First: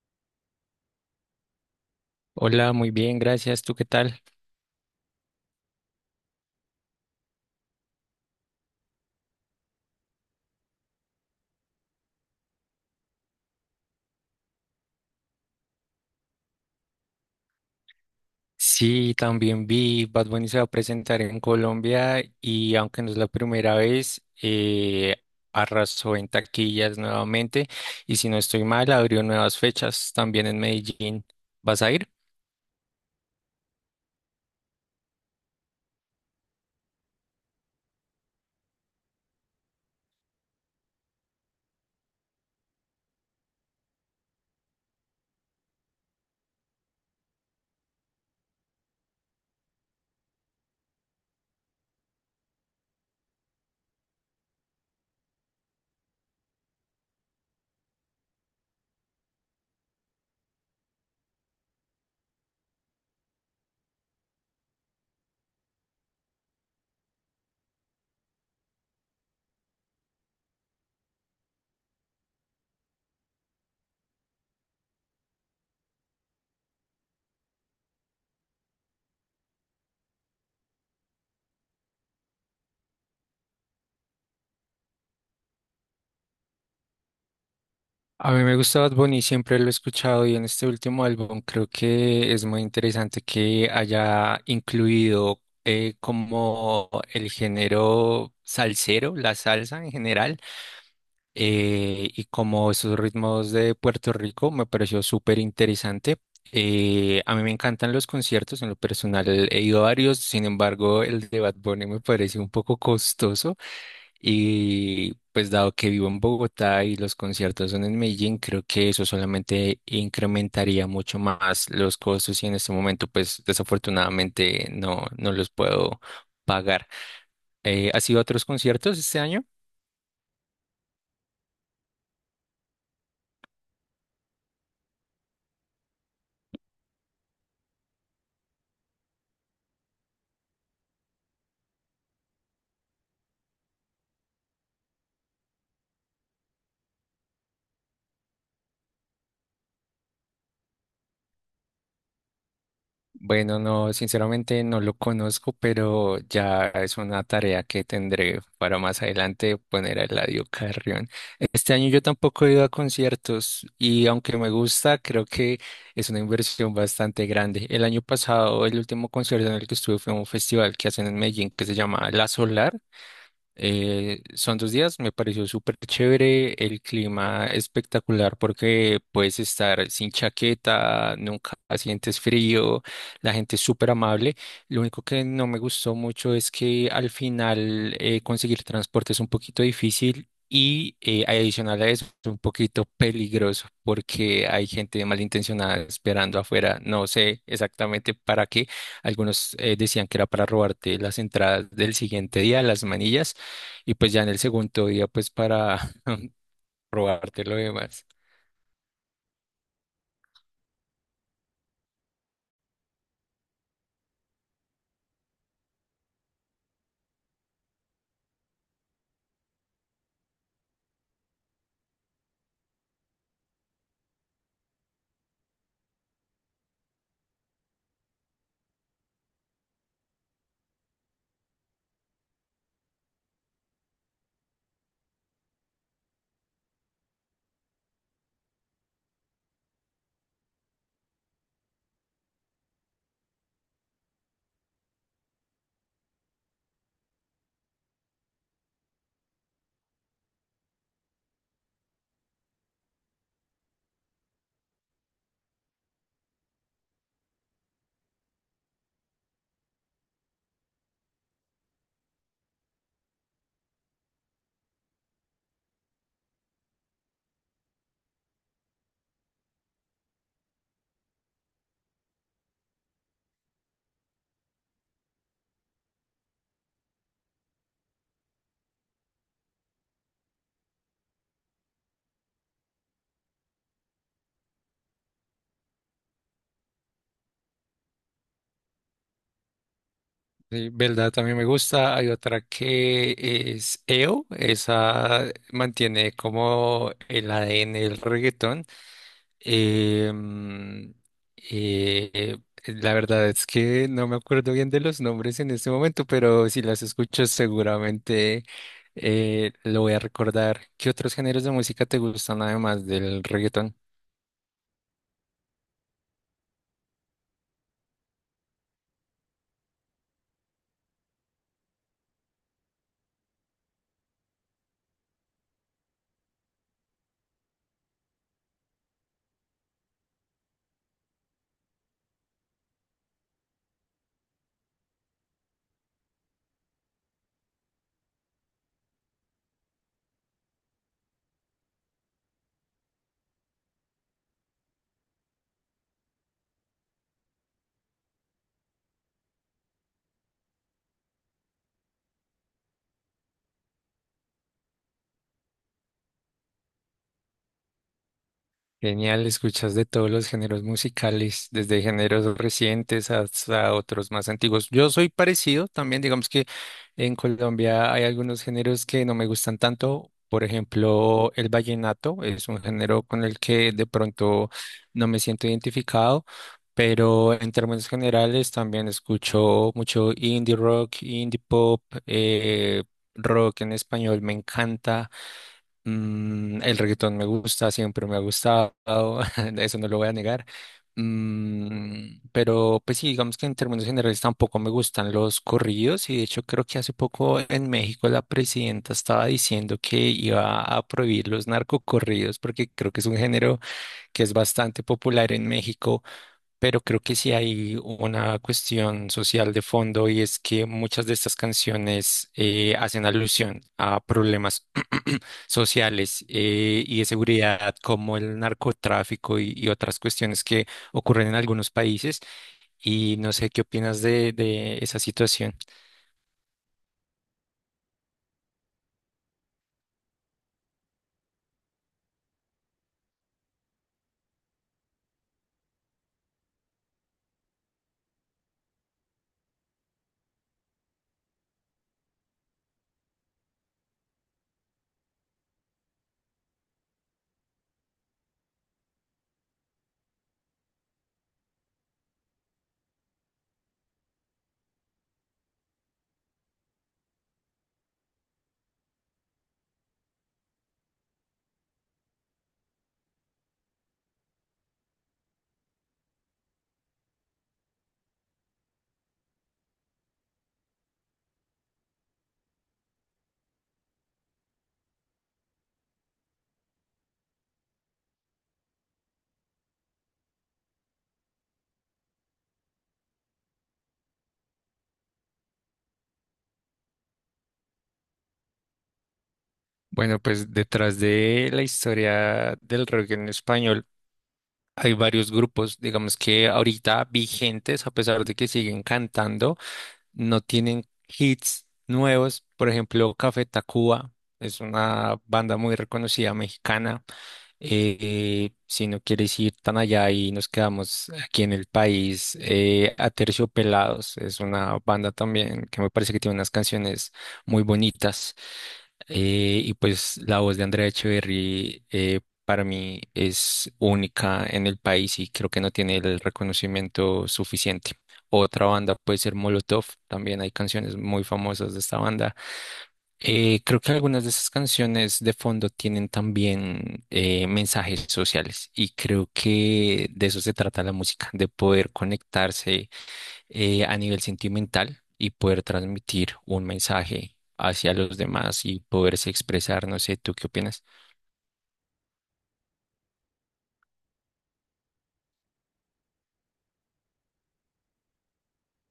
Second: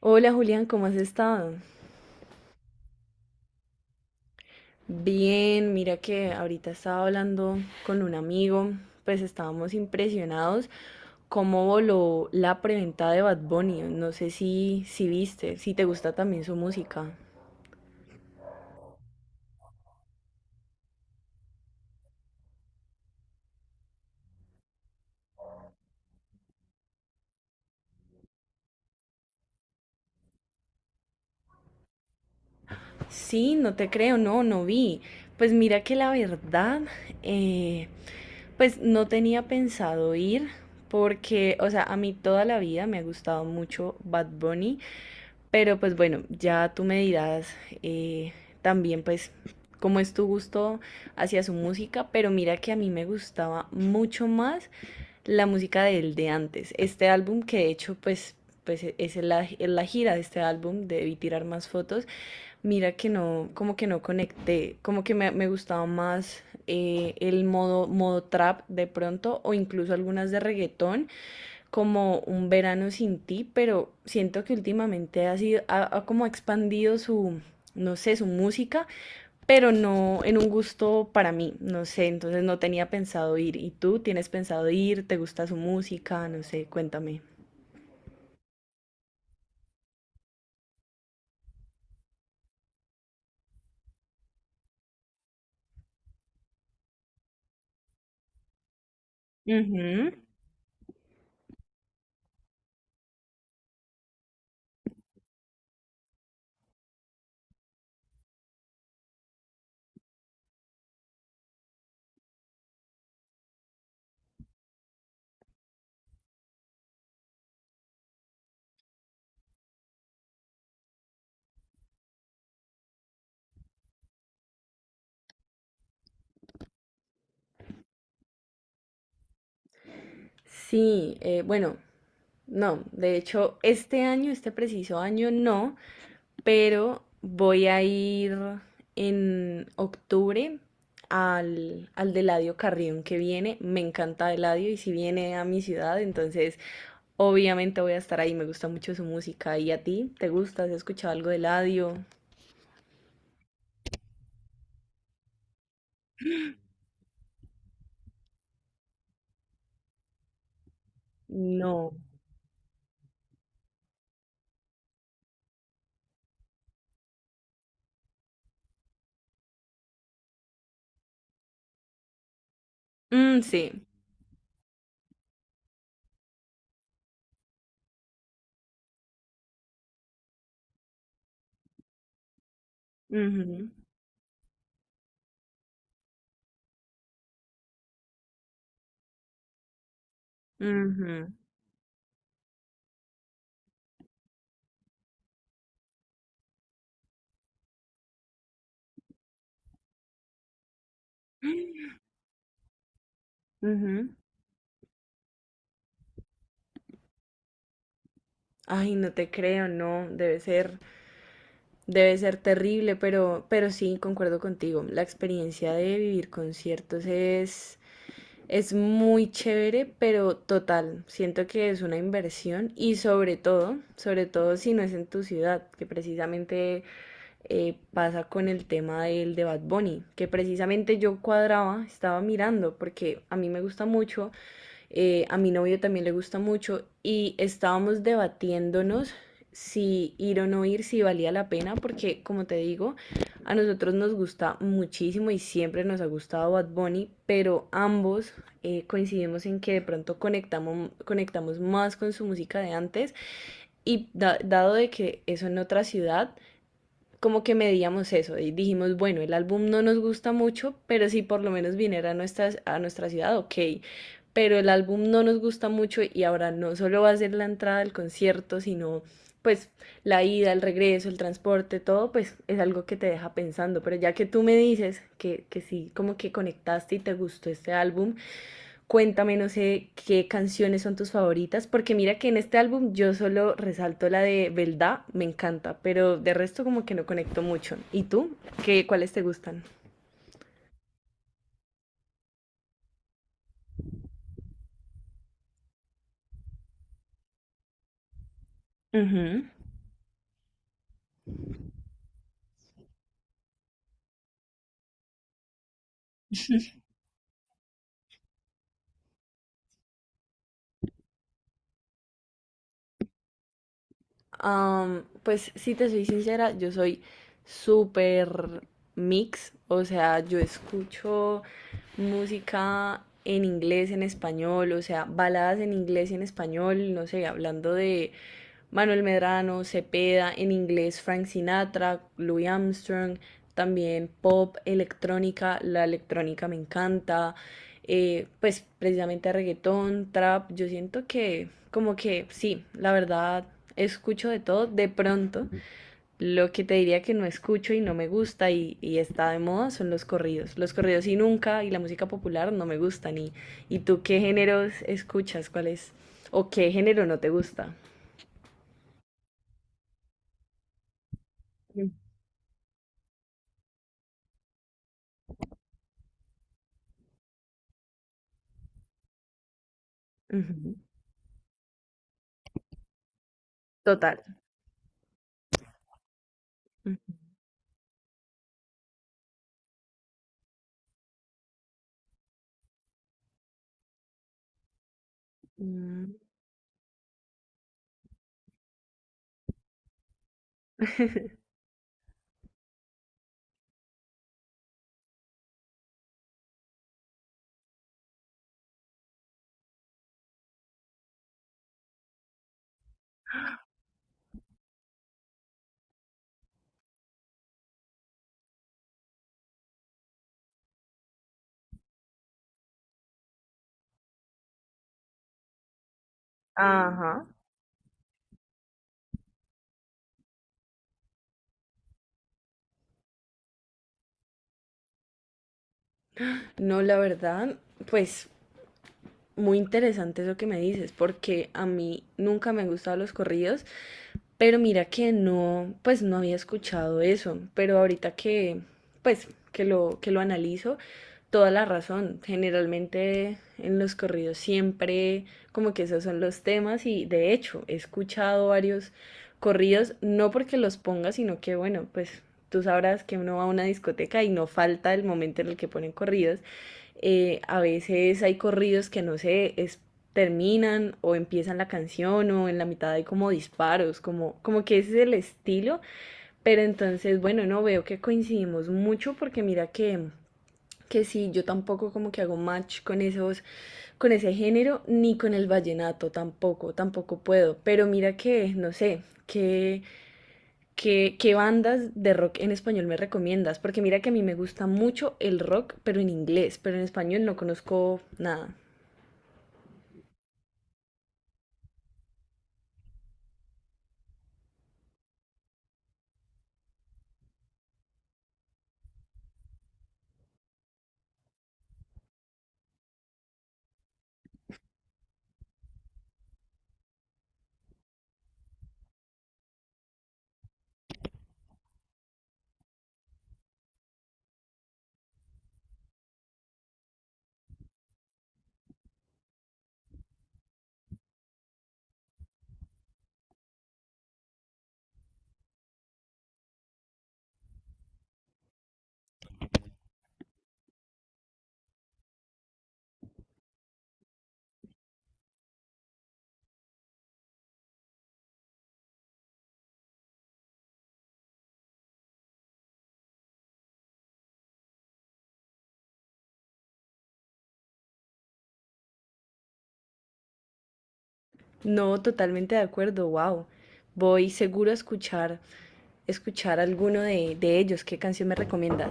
Hola Julián, ¿cómo has estado? Hola, muy bien, gracias. ¿Tú qué tal? Bien, mira que ahorita estaba hablando con un amigo, pues estábamos impresionados cómo voló la preventa de Bad Bunny. No sé si viste, si te gusta también su música. Sí, también vi Bad Bunny se va a presentar en Colombia y aunque no es la primera vez, arrasó en taquillas nuevamente y si no estoy mal, abrió nuevas fechas también en Medellín. ¿Vas a ir? Sí, no te creo, no, no vi. Pues mira que la verdad, eh, pues no tenía pensado ir porque, o sea, a mí toda la vida me ha gustado mucho Bad Bunny, pero pues bueno, ya tú me dirás, eh, también pues cómo es tu gusto hacia su música, pero mira que a mí me gustaba mucho más la música del de antes. Este álbum que de hecho pues, es la, en la gira de este álbum, debí tirar más fotos. Mira que no, como que no conecté, como que me gustaba más, el modo trap de pronto o incluso algunas de reggaetón como un verano sin ti, pero siento que últimamente ha sido, ha como expandido su, no sé, su música, pero no en un gusto para mí, no sé, entonces no tenía pensado ir. ¿Y tú tienes pensado ir? ¿Te gusta su música? No sé, cuéntame. A mí me gusta Bad Bunny, siempre lo he escuchado y en este último álbum creo que es muy interesante que haya incluido como el género salsero, la salsa en Ujú. general, y como esos ritmos de Puerto Rico me pareció súper interesante. A mí me encantan los conciertos, en lo personal he ido a varios, sin embargo el de Bad Bunny me parece un poco costoso y pues dado que vivo en Bogotá y los conciertos son en Medellín, creo que eso solamente incrementaría mucho más los costos y en este momento pues desafortunadamente no, no los puedo pagar. ¿Has ido a otros conciertos este año? Sí, bueno, no, de hecho, este año, este preciso año, no, pero voy a ir en octubre al de Eladio Carrión que viene. Me encanta Eladio y si viene a mi ciudad, entonces obviamente voy a estar ahí. Me gusta mucho su música. ¿Y a ti? ¿Te gusta? ¿Has escuchado algo de Eladio? Bueno, no, sinceramente no lo conozco, pero ya es una tarea que tendré para más adelante poner a Eladio Carrión. Este año No. yo tampoco he ido a conciertos y aunque me gusta, creo que es una inversión bastante grande. El año pasado, el último concierto en el que estuve fue un festival que hacen en Medellín que se llama La Solar, Mm, sí. Son dos días, me pareció súper chévere, el clima espectacular porque puedes estar sin chaqueta, nunca sientes frío, la gente es Ujú, súper amable. Lo único que no me gustó mucho es que al final, conseguir transporte es un poquito difícil. Y, ujú, adicional a eso, es un poquito peligroso porque hay gente malintencionada esperando afuera. No sé exactamente para qué. Algunos, decían que era para robarte las entradas del siguiente día, las manillas, y ujú. pues ya en el segundo día pues para probarte lo demás. Ay, no te creo, no, debe ser terrible, pero sí, concuerdo contigo. La experiencia de vivir conciertos es muy chévere, pero total, siento que es una inversión y sobre todo si no es en tu ciudad, que precisamente, pasa con el tema del de Bad Bunny, que precisamente yo cuadraba, estaba mirando, porque a mí me gusta mucho, a mi novio también le gusta mucho y estábamos debatiéndonos si ir o no ir, si valía la pena, porque como te digo, a nosotros nos gusta muchísimo y siempre nos ha gustado Bad Bunny, pero ambos, coincidimos en que de pronto conectamos, conectamos más con su música de antes y dado de que eso en otra ciudad, como que medíamos eso y dijimos, bueno, el álbum no nos gusta mucho, pero si por lo menos viniera a nuestra ciudad, ok. Pero el álbum no nos gusta mucho y ahora no solo va a ser la entrada al concierto, sino pues la ida, el regreso, el transporte, todo, pues es algo que te deja pensando. Pero ya que tú me dices que sí, como que conectaste y te gustó este álbum, cuéntame, no sé qué canciones son tus favoritas, porque mira que en este álbum yo solo resalto la de Belda, me encanta, pero de resto como que no conecto mucho. ¿Y tú? ¿Qué, cuáles te gustan? Sí, verdad, también me gusta. Hay otra que es EO, esa mantiene como el ADN del reggaetón. Ujú. Em, eh, la verdad es que no me acuerdo bien de los nombres en este momento, pero si las escuchas seguramente, lo voy a recordar. ¿Qué otros géneros de música te gustan además del reggaetón? Am, pues si te soy sincera, yo soy súper mix, o sea, yo escucho música en inglés, en español, o sea, baladas en inglés y en español, no sé, hablando de Manuel Medrano, Cepeda, en inglés Frank Sinatra, Louis Armstrong, también pop, electrónica, la electrónica me encanta, pues precisamente reggaetón, trap, yo siento que como que sí, la verdad escucho de todo, de pronto lo que te diría que no escucho y no me gusta y está de moda son los corridos y nunca y la música popular no me gustan. Y tú qué géneros escuchas, cuál es o qué género no te gusta. Genial, escuchas de todos los géneros musicales, desde géneros recientes hasta otros más antiguos. Yo soy parecido también, digamos que en Colombia hay algunos géneros que no me gustan tanto. Por Ujú, ejemplo, el vallenato es un género con el que de total. pronto no me siento identificado, pero en términos generales también escucho mucho indie rock, indie pop, rock en español me encanta. Ujú. Mm, el reggaetón me gusta, siempre me ha gustado, eso no lo voy a negar. Mm, pero pues sí, digamos que en términos generales tampoco me gustan los corridos y de hecho creo que hace poco en México la presidenta estaba diciendo que iba a prohibir los narcocorridos porque creo que es un género que es bastante popular en México, pero creo que sí hay una cuestión social de fondo y es que muchas de estas canciones hacen alusión a problemas sociales, y de Ajá. seguridad como el narcotráfico y otras cuestiones que ocurren en algunos países. Y no sé qué opinas de esa situación. No, la verdad, pues muy interesante eso que me dices, porque a mí nunca me han gustado los corridos. Pero mira que no, pues no había escuchado eso, pero ahorita pues, que lo analizo, toda la razón. Generalmente en los corridos siempre como que esos son los temas y de hecho he escuchado varios corridos, no porque los ponga, sino que bueno, pues tú sabrás que uno va a una discoteca y no falta el momento en el que ponen corridos, a veces hay corridos que no sé, terminan o empiezan la canción o en la mitad hay como disparos, como, como que ese es el estilo. Pero entonces, bueno, no veo que coincidimos mucho porque mira que sí, yo tampoco como que hago match con esos, con ese género, ni con el vallenato tampoco, tampoco puedo. Pero mira que, no sé, que ¿qué, qué bandas de rock en español me recomiendas? Porque mira que a mí me gusta mucho el rock, pero en inglés, pero en español no conozco nada. Bueno, pues detrás de la historia del rock en español hay varios grupos, digamos que ahorita vigentes, a pesar de que siguen cantando, no tienen hits nuevos. Por ejemplo, Café Tacuba es una banda muy reconocida mexicana. Si no quieres ir tan allá y nos quedamos aquí en el país, Aterciopelados es una banda también que me parece que tiene unas canciones muy bonitas. Y pues la voz de Andrea Echeverry, para mí es única en el país y creo que no tiene el reconocimiento suficiente. Otra banda puede ser Molotov, también hay canciones muy famosas de esta banda. Creo que algunas de esas canciones de fondo tienen también, mensajes sociales y creo que de eso se trata la música, de poder conectarse, a nivel sentimental y poder transmitir un mensaje hacia los demás y poderse expresar, no sé, ¿tú qué opinas? No, totalmente de acuerdo, wow. Voy seguro a escuchar, escuchar alguno de ellos. ¿Qué canción me recomiendas?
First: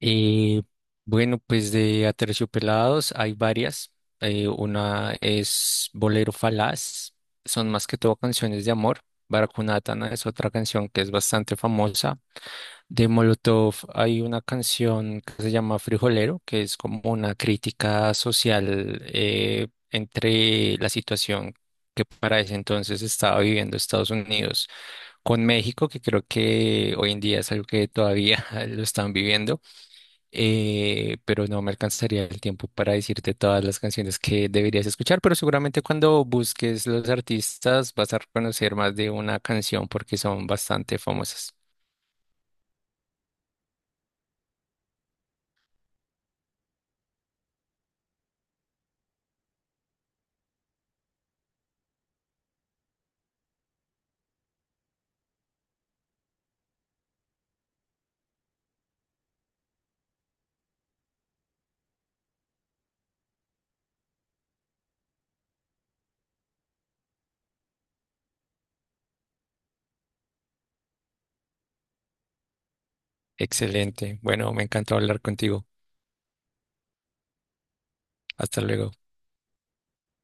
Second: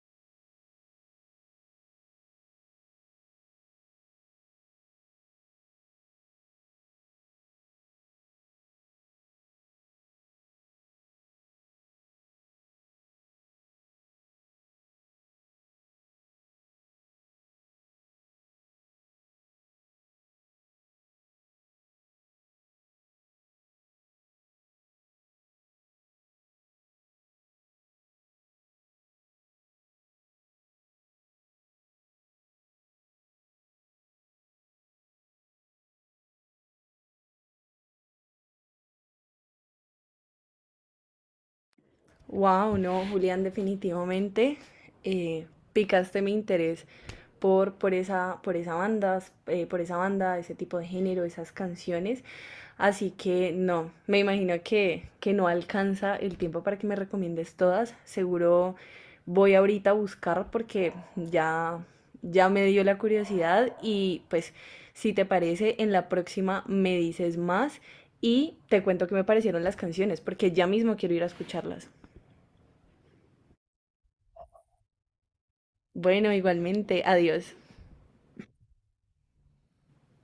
Eh, bueno, pues de Aterciopelados hay varias. Una es Bolero Falaz, son más que todo canciones de amor. Baracunatana es otra canción que es bastante famosa. De Molotov hay una canción que se llama Frijolero, que es como una crítica social, entre la situación que para ese entonces estaba viviendo Estados Unidos con México, que creo que hoy en día es algo que todavía lo están viviendo, pero no me alcanzaría el tiempo para decirte todas las canciones que deberías escuchar, pero seguramente cuando busques los artistas vas a reconocer más de una canción porque son bastante famosas. Wow, no, Julián, definitivamente, eh, picaste mi interés por, por esa, por esa banda, por esa banda, ese tipo de género, esas canciones. Así que no, me imagino que no alcanza el tiempo para que me recomiendes todas. Seguro voy ahorita a buscar porque ya, ya me dio la curiosidad y pues si te parece, en la próxima me dices más y te cuento qué me parecieron las canciones porque ya mismo quiero ir a escucharlas. Excelente. Bueno, me encantó hablar contigo. Bueno, igualmente, adiós. Hasta luego.